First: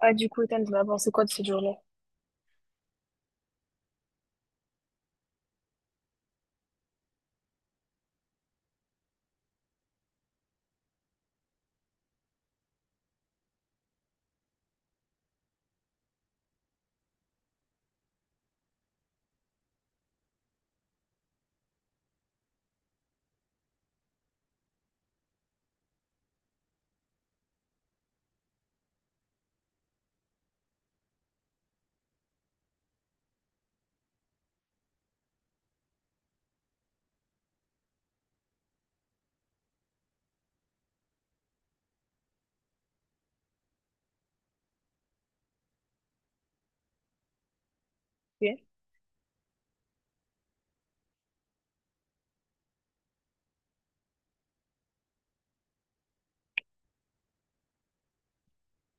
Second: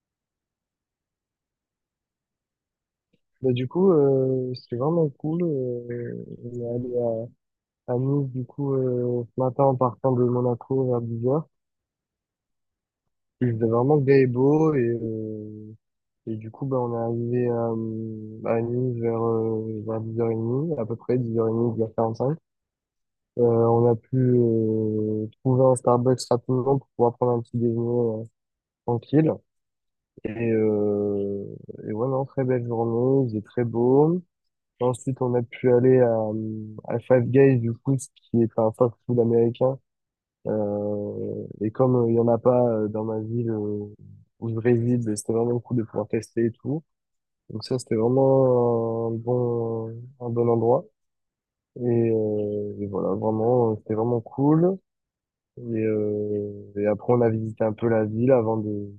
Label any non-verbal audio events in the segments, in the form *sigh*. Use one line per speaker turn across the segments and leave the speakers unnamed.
Ah, du coup, Ethan, t'en as pensé quoi de cette journée?
Mais du coup, c'était vraiment cool. On est allé à Nice, du coup, ce matin en partant de Monaco vers 10h. Il faisait vraiment gai et beau. Et du coup, ben, on est arrivé à Nice vers 10h30, à peu près 10h30, 10h45. On a pu trouver un Starbucks rapidement pour pouvoir prendre un petit déjeuner tranquille. Et, euh, et ouais, non, très belle journée, il faisait très beau. Ensuite, on a pu aller à Five Guys, du coup, ce qui est un fast-food américain. Et comme il y en a pas dans ma ville où je réside, ben, c'était vraiment cool de pouvoir tester et tout. Donc ça, c'était
Ok,
vraiment un bon endroit. Et, et voilà, vraiment, c'était vraiment cool. Et après, on a visité un peu la ville avant de,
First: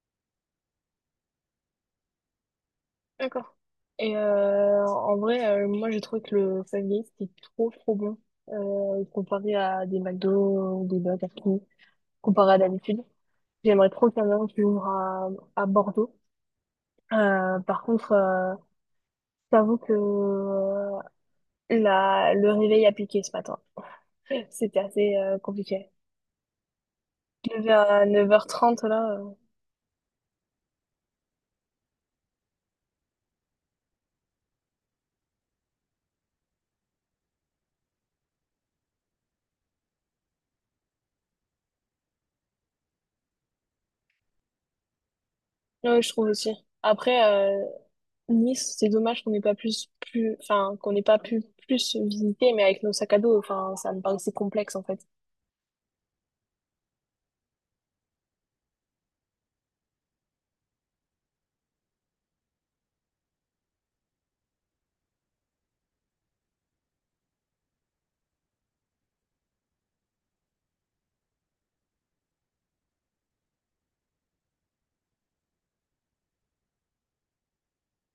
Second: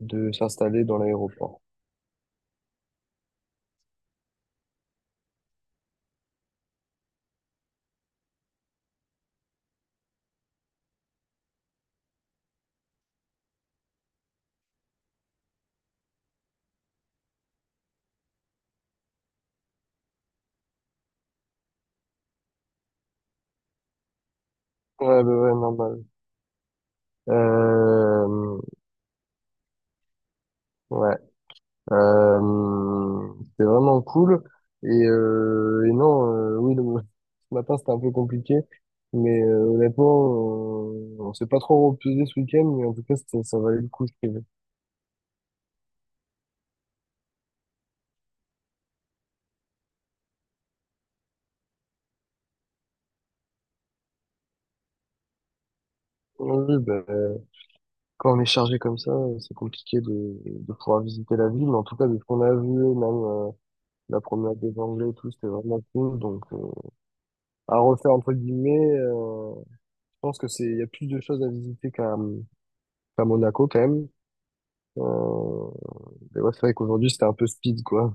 de s'installer dans l'aéroport.
d'accord. Et en vrai, moi, j'ai trouvé que le Five Guys, c'était trop, trop bon. Comparé à des McDo, ou des Burger King, comparé à d'habitude. J'aimerais trop qu'il y en ait un qui ouvre à Bordeaux. Par contre, j'avoue que le réveil a piqué ce matin. C'était assez
Ouais, bah ouais,
compliqué.
normal.
Je me levais à neuf heures
Euh,
trente là.
ouais, c'était vraiment cool. Et non, oui, *laughs* ce matin c'était un peu compliqué, mais honnêtement, on s'est pas trop reposé ce week-end, mais en tout cas, ça valait le coup. Je trouve.
Ouais, je trouve aussi. Après, Nice, c'est dommage qu'on n'ait pas plus, plus, enfin, qu'on n'ait pas pu plus visiter, mais avec nos sacs à dos, enfin, ça me paraissait complexe, en fait.
Oui, ben, quand on est chargé comme ça, c'est compliqué de pouvoir visiter la ville. Mais en tout cas, de ce qu'on a vu, même la promenade des Anglais et tout, c'était vraiment cool. Donc, à refaire, entre guillemets, je pense que c'est, il y a plus de choses à visiter qu'à Monaco, quand même. Euh, mais ouais, c'est vrai qu'aujourd'hui, c'était un peu speed, quoi.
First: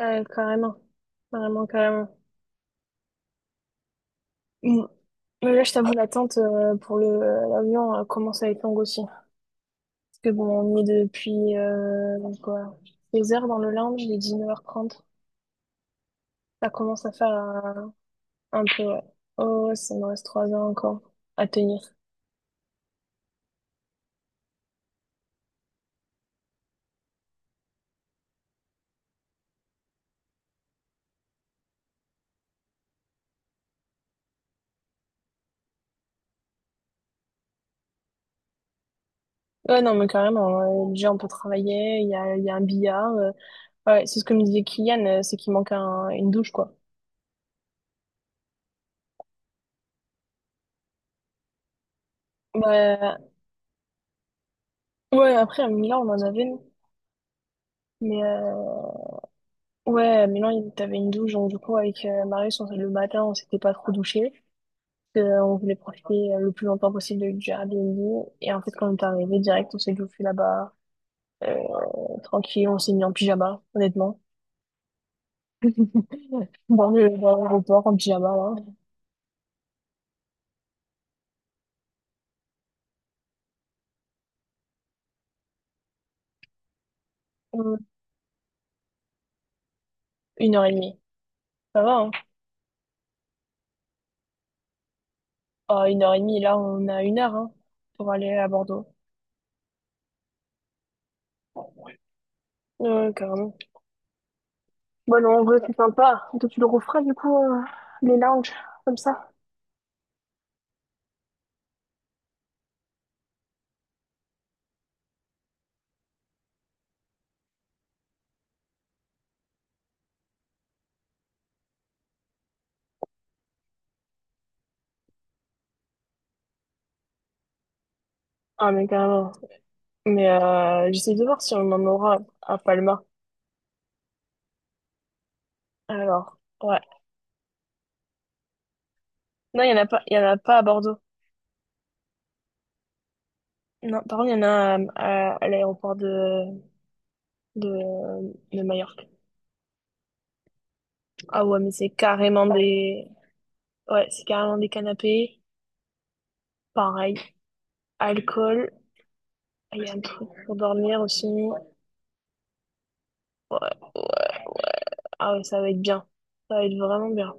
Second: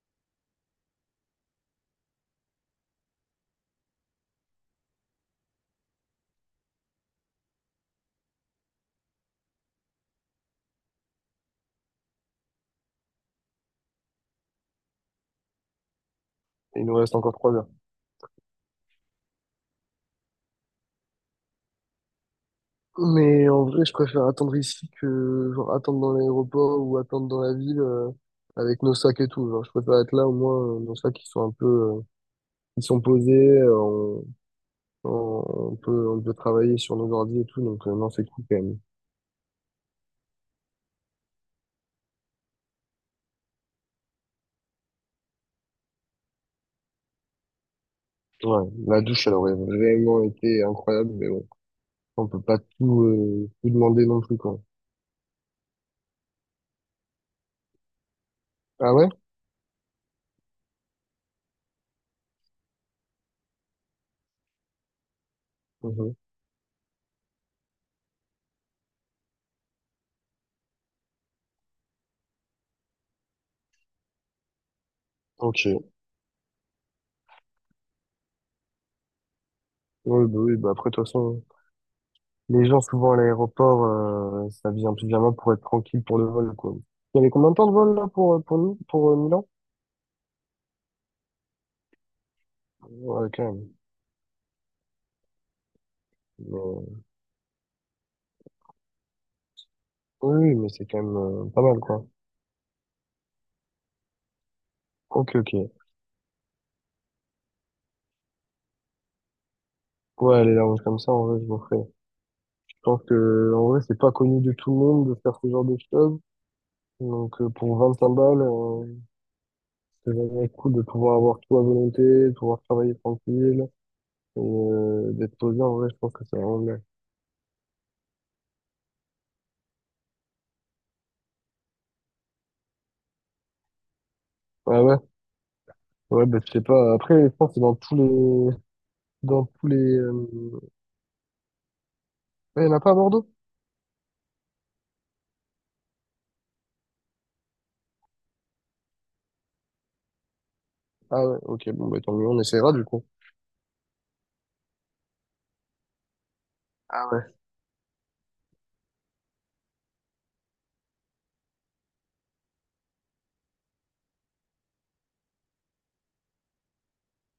Carrément. Carrément, carrément. Mm. Mais là, je t'avoue, l'attente pour l'avion commence à être longue aussi. Parce que bon, on est depuis, quoi, 16 heures dans le lounge, il est 9h30. Ça
Et il nous
commence à
reste
faire
encore 3 heures.
un peu, ouais. Oh, ouais, ça me reste 3 heures encore à tenir.
Mais en vrai, je préfère attendre ici que genre, attendre dans l'aéroport ou attendre dans la ville avec nos sacs et tout. Genre, je préfère être là au moins nos sacs ils sont un peu ils sont posés, euh, on, on peut travailler sur nos ordi et tout, donc non c'est cool quand même.
Ouais, non, mais carrément. Déjà, on peut travailler, il y a un billard. Ouais, c'est ce que me disait Kylian, c'est qu'il manque une douche, quoi.
Ouais, la douche elle aurait vraiment été incroyable, mais bon, on peut pas tout,
Bah,
tout demander non plus quoi.
ouais, après, à Milan, on en avait, nous. Mais
Ah ouais?
ouais, à Milan, t'avais une douche, donc du coup, avec Marius, on, le matin, on s'était pas trop douché. Parce on voulait
Mhm.
profiter le plus longtemps possible du Airbnb. Et en fait, quand on est arrivé, direct, on s'est douché là-bas, euh, tranquille, on s'est mis en pyjama, honnêtement.
Ok.
Dans l'aéroport, en pyjama, là.
Ouais, bah oui, bah après de toute façon. Les gens, souvent à l'aéroport, ça vient plus vraiment pour être tranquille pour le vol, quoi. Il y avait combien de temps de
Euh,
vol, là, pour nous, pour Milan?
Une heure et demie. Ça va, hein?
Ouais, quand même.
Ah, une heure et demie, là, on a
Mais-
une heure hein, pour aller à Bordeaux.
Oui, oui, mais c'est quand même pas mal, quoi.
Ouais, carrément. Bon,
Ok,
non, en
ok.
vrai, c'est sympa. Toi, tu le referas, du coup, les lounges, comme ça.
Ouais, aller là comme ça, en vrai, je m'en ferais. Je pense que, en vrai, c'est pas connu de tout le monde de faire ce genre de choses. Donc, pour 25 balles, c'est vraiment cool de pouvoir avoir tout à volonté, de pouvoir travailler tranquille, et d'être posé, en vrai, je pense que c'est vraiment bien.
Ah, mais carrément. Mais j'essaie de voir si on en aura à Palma.
Ouais, ouais. Ouais,
Alors,
bah, je sais
ouais.
pas. Après, je pense que c'est dans tous les, Dans
Non,
tous
il
les...
n'y en a pas, il y en
euh,
a pas à Bordeaux.
ah, il n'y en a pas à Bordeaux?
Non, par contre, il y en a à l'aéroport de, de Majorque.
Ah ouais,
Ah ouais, mais
ok, bon,
c'est
bah, tant mieux, on
carrément
essaiera du coup.
des... Ouais, c'est carrément des canapés.
Ah
Pareil.
ouais.
Alcool. Il y a un truc pour dormir aussi. Ouais, ouais. Ah ouais, ça va être bien. Ça va être vraiment bien.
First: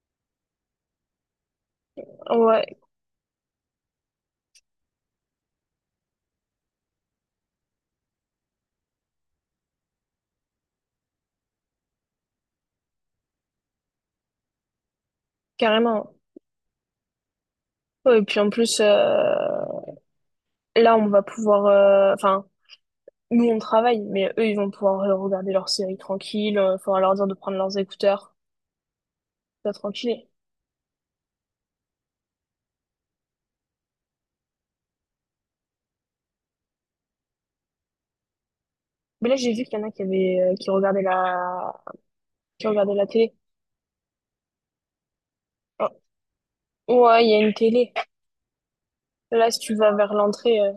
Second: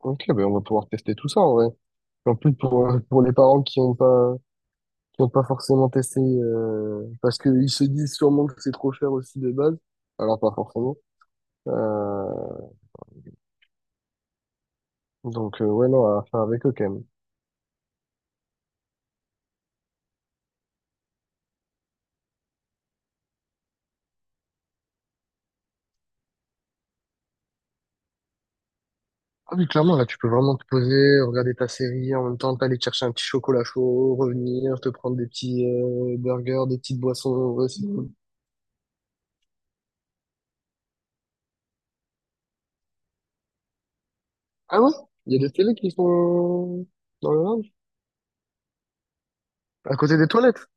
Ok, ben on va pouvoir tester tout ça en vrai. En plus,
Ouais,
pour les parents qui ont pas forcément testé, parce qu'ils se disent sûrement que c'est trop cher aussi de base, alors pas forcément. Euh, donc ouais, non,
carrément.
à faire avec eux quand même.
Ouais, et puis en plus, là, on va pouvoir, enfin, nous, on travaille, mais eux, ils vont pouvoir regarder leur série tranquille. Il faudra leur dire de prendre leurs écouteurs.
Ah oui,
Ça,
clairement, là, tu
tranquille.
peux vraiment te poser, regarder ta série, en même temps, t'aller chercher un petit chocolat chaud, revenir, te prendre des petits burgers, des petites boissons. Ouais, c'est cool.
Mais là, j'ai vu qu'il y en a qui avaient... qui regardaient la télé.
Ah ouais? Il y a des télés qui
Oh,
sont
ouais, il
dans
y a
le
une
lounge?
télé. Là, si tu vas
À
vers
côté des
l'entrée,
toilettes?
euh,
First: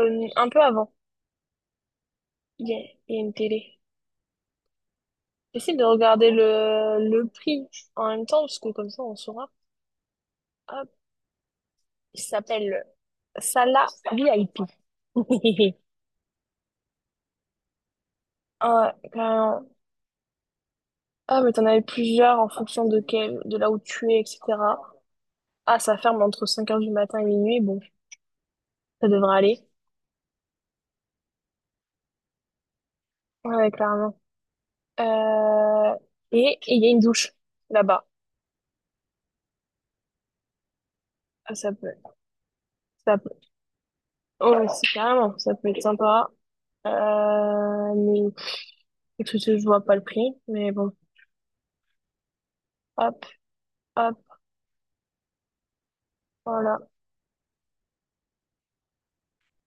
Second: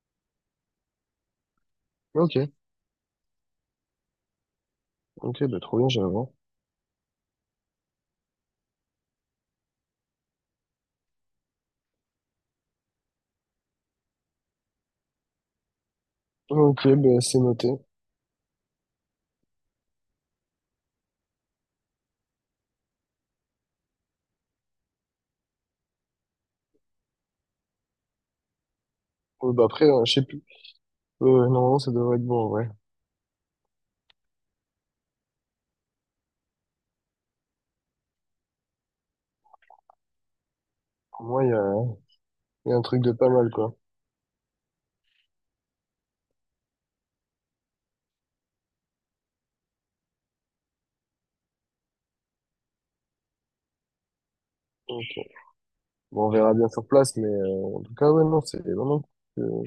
euh, un peu avant,
Ok,
il y a, il y a une télé.
ok, bah
Essaye
trop
de
bien, j'irai voir.
regarder le prix en même temps, parce que comme ça, on saura. Hop, il s'appelle. Celle-là, oui,
Ok, bah c'est noté.
un- un- ah, mais t'en avais plusieurs en fonction de quel, de là où tu es, etc. Ah, ça ferme entre cinq heures du matin et minuit, bon, ça devrait aller.
Bah après, je sais plus. Normalement, ça devrait être bon, ouais.
Ouais, clairement. Euh, et il y a une douche là-bas.
Pour moi,
Ah, ça peut,
il y a un truc de
ça
pas
peut,
mal, quoi.
oh, c'est carrément, ça peut être sympa. Mais écoute, je vois pas le prix, mais bon, hop, hop,
Donc, bon, on verra bien
voilà.
sur place, mais en tout cas, ouais, non, c'est vraiment cool.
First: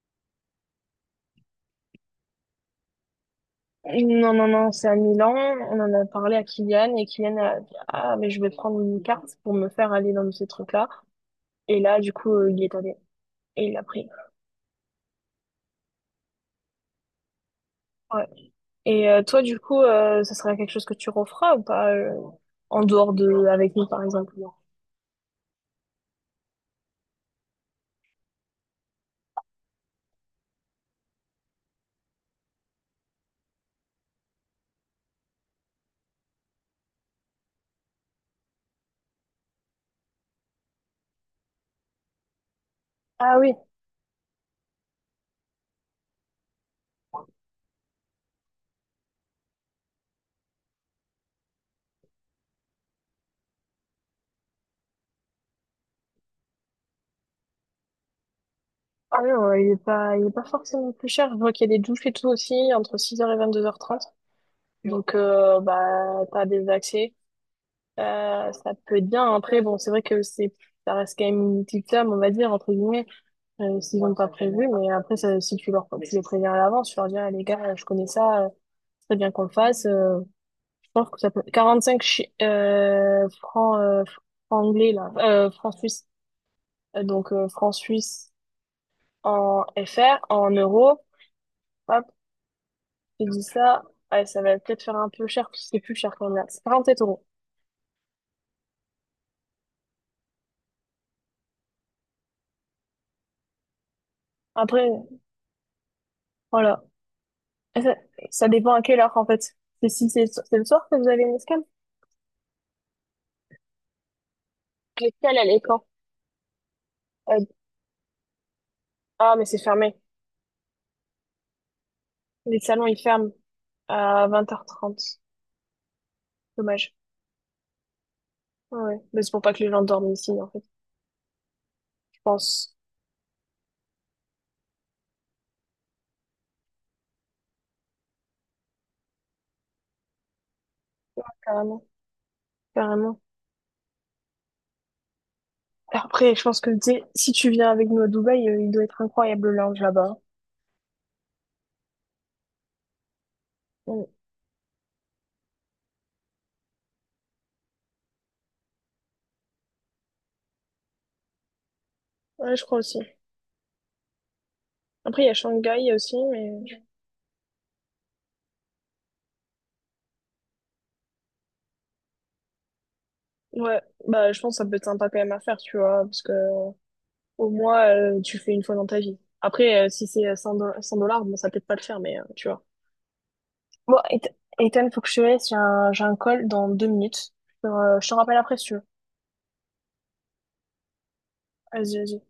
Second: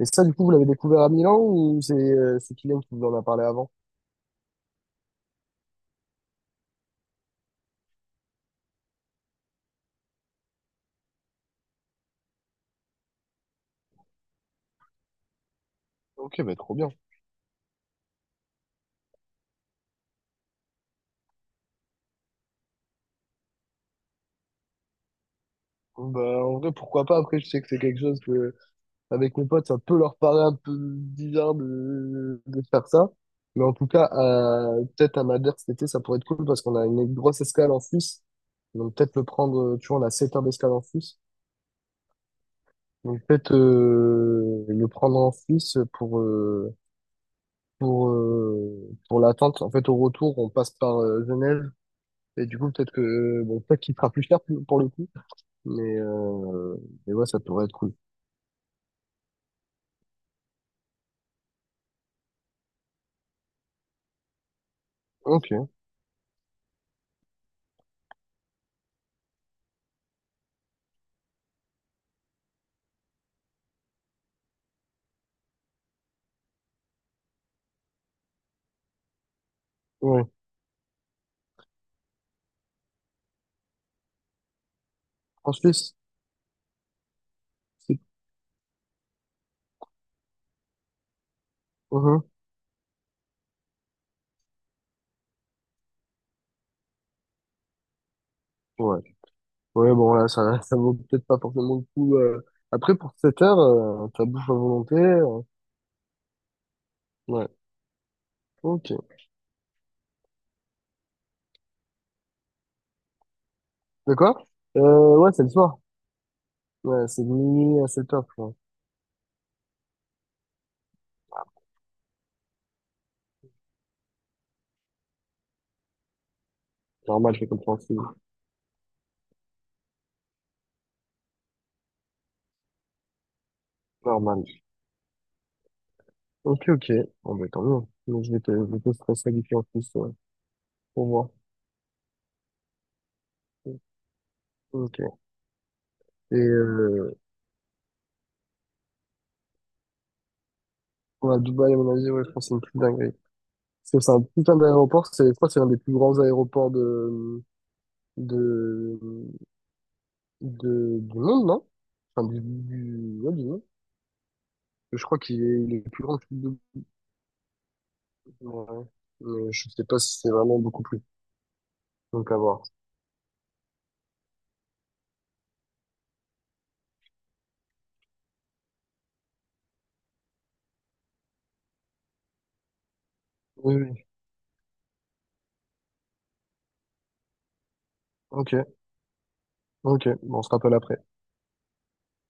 Et ça, du coup, vous l'avez découvert à Milan ou c'est Kylian qui vous en a parlé avant?
Non, non, non, c'est à Milan. On en a parlé à Kylian et Kylian a dit, Ah, mais je vais prendre une carte pour me faire aller dans ces trucs-là. Et là, du coup, il est allé et il l'a pris.
Ok, bah trop bien.
Ouais. Et toi, du coup, ça serait quelque chose que tu referas ou pas en dehors de avec nous, par exemple?
Bah en vrai, pourquoi pas? Après, je sais que c'est quelque chose que avec mes potes, ça peut leur paraître un peu bizarre de faire ça. Mais en tout cas, peut-être à Madère cet été, ça pourrait être cool parce qu'on a une grosse escale en Suisse. Donc peut-être le prendre, tu vois, on a 7 heures d'escale en Suisse. Donc
Ah
peut-être
oui,
le prendre en Suisse pour l'attente. En fait, au retour, on passe par Genève. Et du coup, peut-être que, bon, peut-être qu'il sera plus cher pour le coup. Mais, euh, mais ouais, ça pourrait être cool.
ah non, il est pas forcément plus cher. Je vois qu'il y a des douches et tout aussi entre six heures et 22h30. Donc,
Ok,
bah, t'as des accès. Ça peut être bien. Après, bon, c'est vrai que c'est, ça reste quand même une petite lame, on va dire, entre guillemets, s'ils n'ont pas prévu. Mais après, ça, si tu les préviens à l'avance, tu leur dis, Ah, les gars, je connais ça, c'est très bien qu'on le fasse.
ouais.
Je pense que ça peut. 45 francs anglais, là.
En
Francs
Suisse,
suisses. Donc, francs
c'est.
suisses en FR, en euros. Hop,
Mhm.
tu dis ça. Ouais, ça va peut-être faire un peu cher, parce que c'est plus cher quand même, là. C'est 47 euros.
Ouais. Ouais, bon, là, ça, *laughs* ça vaut peut-être pas forcément le coup. Après, pour 7 heures, t'as bouffe à
Après,
volonté.
voilà.
Ouais,
Et ça dépend à
ok.
quelle heure, en fait. C'est si c'est le soir que vous avez une escale?
De quoi? Ouais,
L'escale,
c'est le
elle est
soir.
quand?
Ouais, c'est de
Euh,
minuit à 7 heures, quoi.
ah, mais c'est fermé. Les salons, ils ferment à 20h30. Dommage.
Normal, c'est compréhensible.
Ouais, ouais. Mais c'est pour pas que les gens dorment ici, en fait. Je pense.
Normal. Ok, ok. Bon, bah, tant mieux. Donc, je vais te stresser avec lui en plus, ouais, pour voir.
Carrément. Carrément.
Ok.
Après,
Et,
je pense que tu sais, si tu viens avec nous à Dubaï, il doit être incroyable le lounge là-bas.
ouais, Dubaï, à mon avis, ouais, je pense que c'est une petite dinguerie. Parce que
Mm.
c'est un putain d'aéroport, c'est, je crois que c'est l'un des plus grands aéroports de, du monde, non? Enfin,
Ouais, je crois aussi.
ouais, du monde. Je crois
Après, il y a
qu'il est
Shanghai
plus
aussi,
grand que le
mais
double. Ouais. Mais je sais pas si c'est vraiment beaucoup plus. Donc à voir.
ouais, bah je pense que ça peut être sympa quand même à faire, tu vois, parce que au moins tu fais une fois dans ta vie. Après, si c'est 100 dollars, 100 dollars, bon, ça peut-être pas le faire, mais tu vois.
Oui,
Bon,
oui.
Ethan, Ethan, faut que je te laisse, j'ai un call dans deux minutes. Je te rappelle
Ok,
après si tu veux.
ok. Bon, on se rappelle après.
Vas-y, vas-y.